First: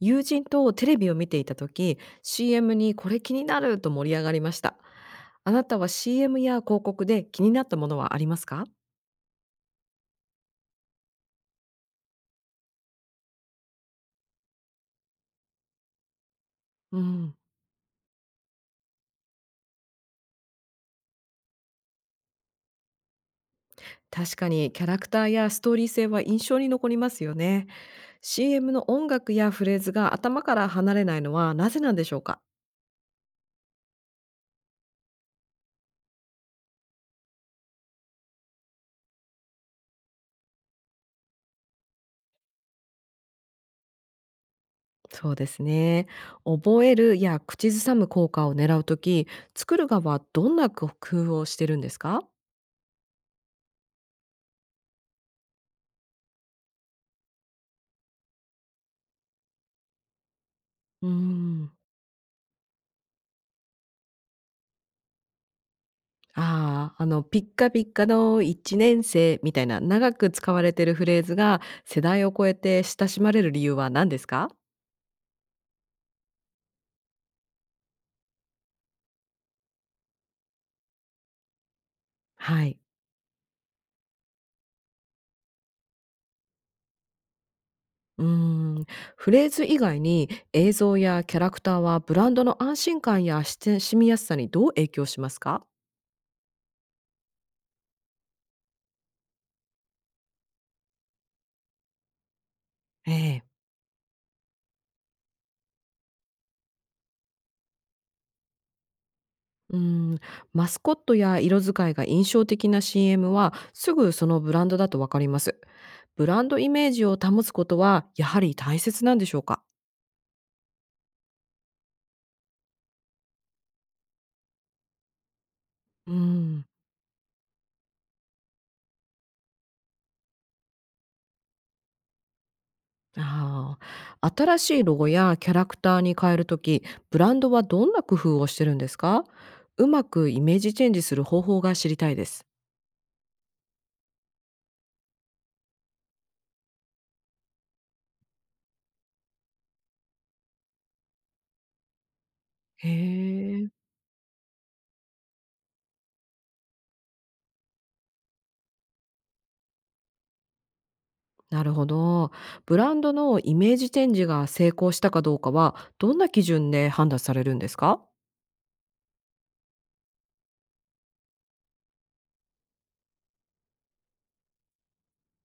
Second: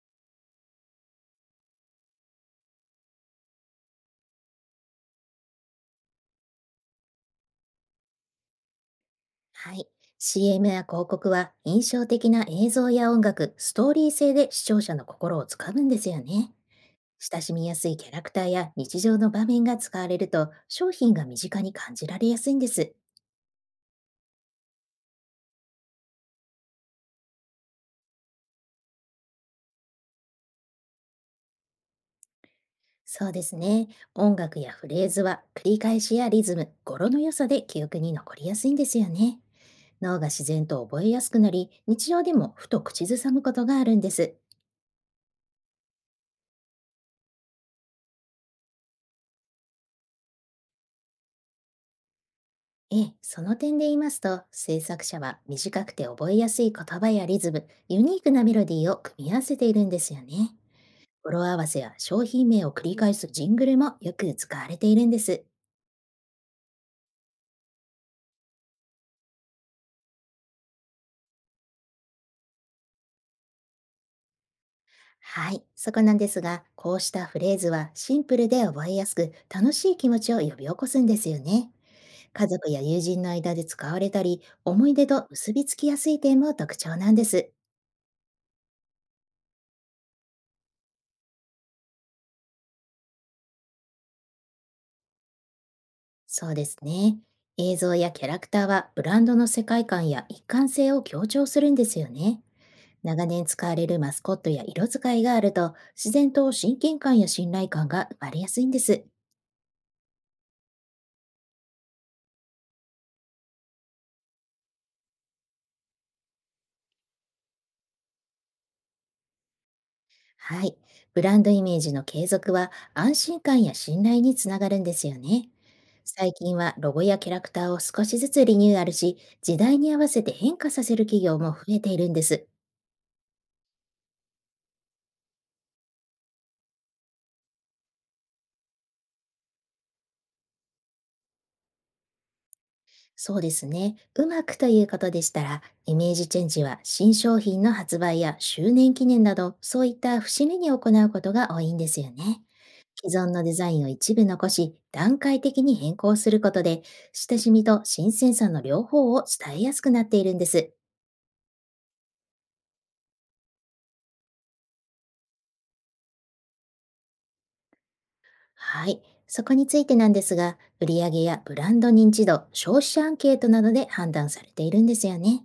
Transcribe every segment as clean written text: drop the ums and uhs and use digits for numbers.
友人とテレビを見ていた時 CM にこれ気になると盛り上がりました。あなたは CM や広告で気になったものはありますか？はい。CM や広告は印象的な映像や音楽、ストーリー性で視聴者の心をつかむんですよね。うん。親しみやすいキャラクターや日常の場面が使われると、商品が身近に感じられやすいんです。確かにキャラクターやストーリー性は印象に残りますよね。 CM の音楽やフレーズが頭から離れないのはなぜなんでしょうか？そうですね。音楽やフレーズは繰り返しやリズム、語呂の良さで記憶に残りやすいんですよね。脳が自然と覚えやすくなり、日常でもふと口ずさむことがあるんです。そうですね。覚えるや口ずさむ効果を狙うとき作る側はどんな工夫をしてるんですか？ええ、その点で言いますと、制作者は短くて覚えやすい言葉やリズム、ユニークなメロディーを組み合わせているんですよね。う語呂合わん。せや商品名を繰り返すジングルもよく使われているんです。ああ、ピッカピッカの1年生みたいな長く使われてるフレーズが、世代を超えて親しまれる理由は何ですか？はい、そこなんですが、こうしたフレーズはシンプルで覚えやすく、楽しい気持ちを呼び起こすんですよね。家は族い。や友人の間で使われたり、思い出と結びつきやすい点も特徴なんです。うーん、フレーズ以外に映像やキャラクターはブランドの安心感やし親しみやすさにどう影響しますか？そうですね。映像やキャラクターはブランドの世界観や一貫性を強調するんですよね。え長え。年使われるマスコットや色使いがあると、自然と親近感や信頼感が生まれやすいんです。うーん、マスコットや色使いが印象的な CM は、すぐそのブランドだとわかります。ブランドイメージを保つことは、やはり大切なんでしょうか？はい。ブランドイメージの継続は安心感や信頼につながるんですよね。うー最近ん。はロゴやキャラクターを少しずつリニューアルし、時代に合わせて変化させる企業も増えているんです。ああ、新しいロゴやキャラクターに変えるとき、ブランドはどんな工夫をしてるんですか？うまくイメージチェンジする方法が知りたいです。そうですね。うまくということでしたら、イメージチェンジは新商品の発売や周年記念など、そういった節目に行うことが多いんですよね。へ既存のデえ、ザインを一部残し、段階的に変更することで、親しみと新鮮さの両方を伝えやすくなっているんです。なるほど。ブランドのイメージチェンジが成功したかどうかは、どんな基準で判断されるんですか？はい。そこについてなんですが、売上やブランド認知度、消費者アンケートなどで判断されているんですよね。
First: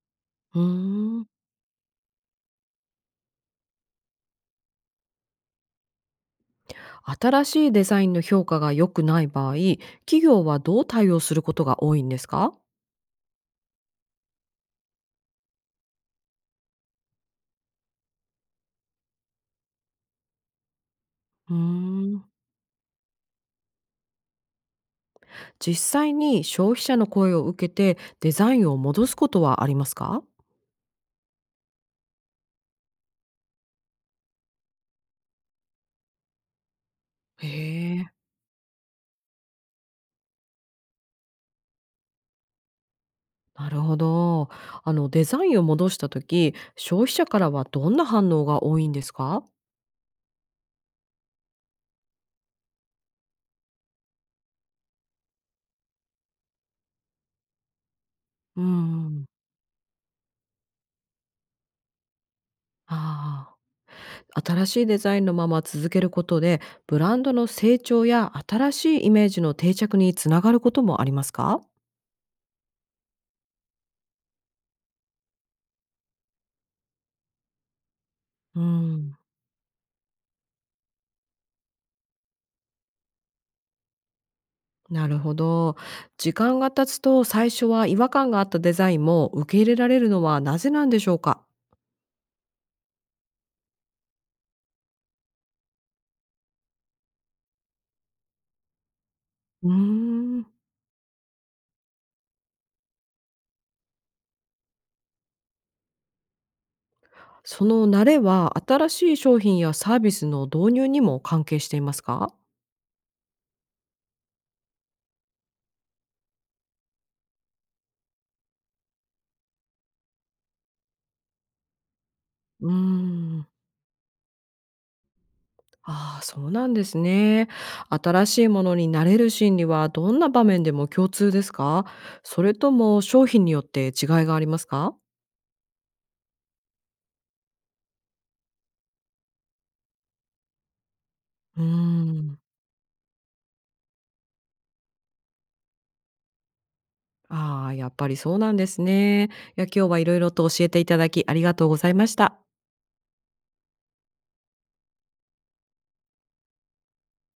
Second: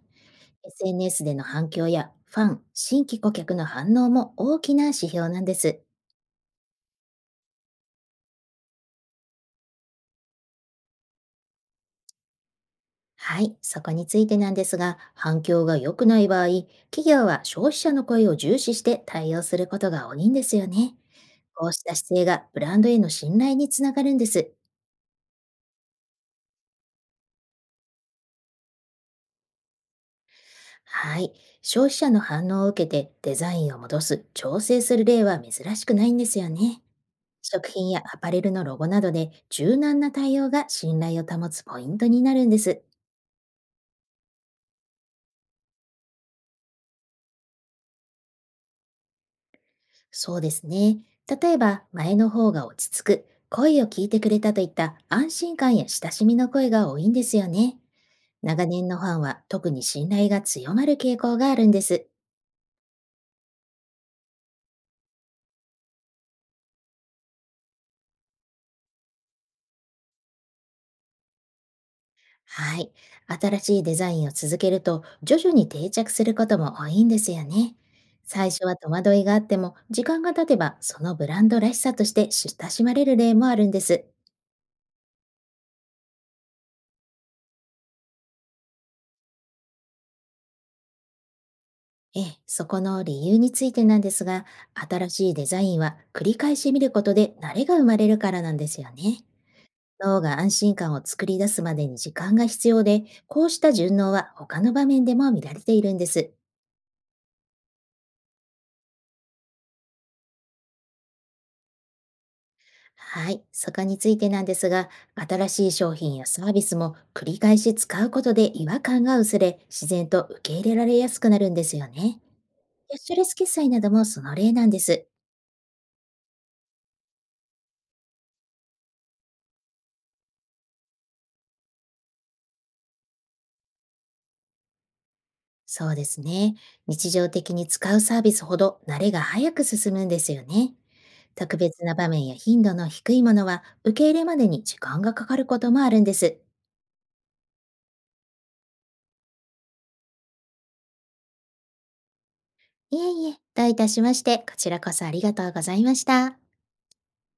うー SNS ん、での反響やファン、新規顧客の反応も大きな指標なんです。新しいデザインの評価が良くない場合、企業はどう対応することが多いんですか？はい、そこについてなんですが、反響が良くない場合、企業は消費者の声を重視して対応することが多いんですよね。うーこうした姿勢ん。がブランドへの信頼につながるんです。実際に消費者の声を受けてデザインを戻すことはありますか？はい、消費者の反応を受けてデザインを戻す、調整する例は珍しくないんですよね。へ食品やえ。アパレルのロゴなどで柔軟な対応が信頼を保つポイントになるんです。なるほど。あのデザインを戻した時、消費者からはどんな反応が多いんですか？そうですね。例えば、前の方が落ち着く、声を聞いてくれたといった安心感や親しみの声が多いんですよね。う長年のファンん。は特に信頼が強まる傾向があるんです。ああ、新しいデザインのまま続けることで、ブランドの成長や新しいイメージの定着につながることもありますか？はい。新しいデザインを続けると徐々に定着することも多いんですよね。最う初は戸惑ん、いがあっても、時間が経てば、そのブランドらしさとして親しまれる例もあるんです。なるほど。時間が経つと最初は違和感があったデザインも受け入れられるのはなぜなんでしょうか？ええ、そこの理由についてなんですが、新しいデザインは繰り返し見ることで慣れが生まれるからなんですよね。うー脳がん。安心感を作り出すまでに時間が必要で、こうした順応は他の場面でも見られているんです。その慣れは、新しい商品やサービスの導入にも関係していますか？はい、そこについてなんですが、新しい商品やサービスも繰り返し使うことで違和感が薄れ、自然と受け入れられやすくなるんですよね。うーキャッシュレスん。決済などもその例なんです。ああ、そうなんですね。新しいものに慣れる心理はどんな場面でも共通ですか？それとも商品によって違いがありますか？そうですね。日常的に使うサービスほど慣れが早く進むんですよね。特うー別な場面やん。頻度の低いものは受け入れまでに時間がかかることもあるんです。ああ、やっぱりそうなんですね。いや、今日はいろいろと教えていただきありがとうございました。いえいえ、どういたしまして、こちらこそありがとうございました。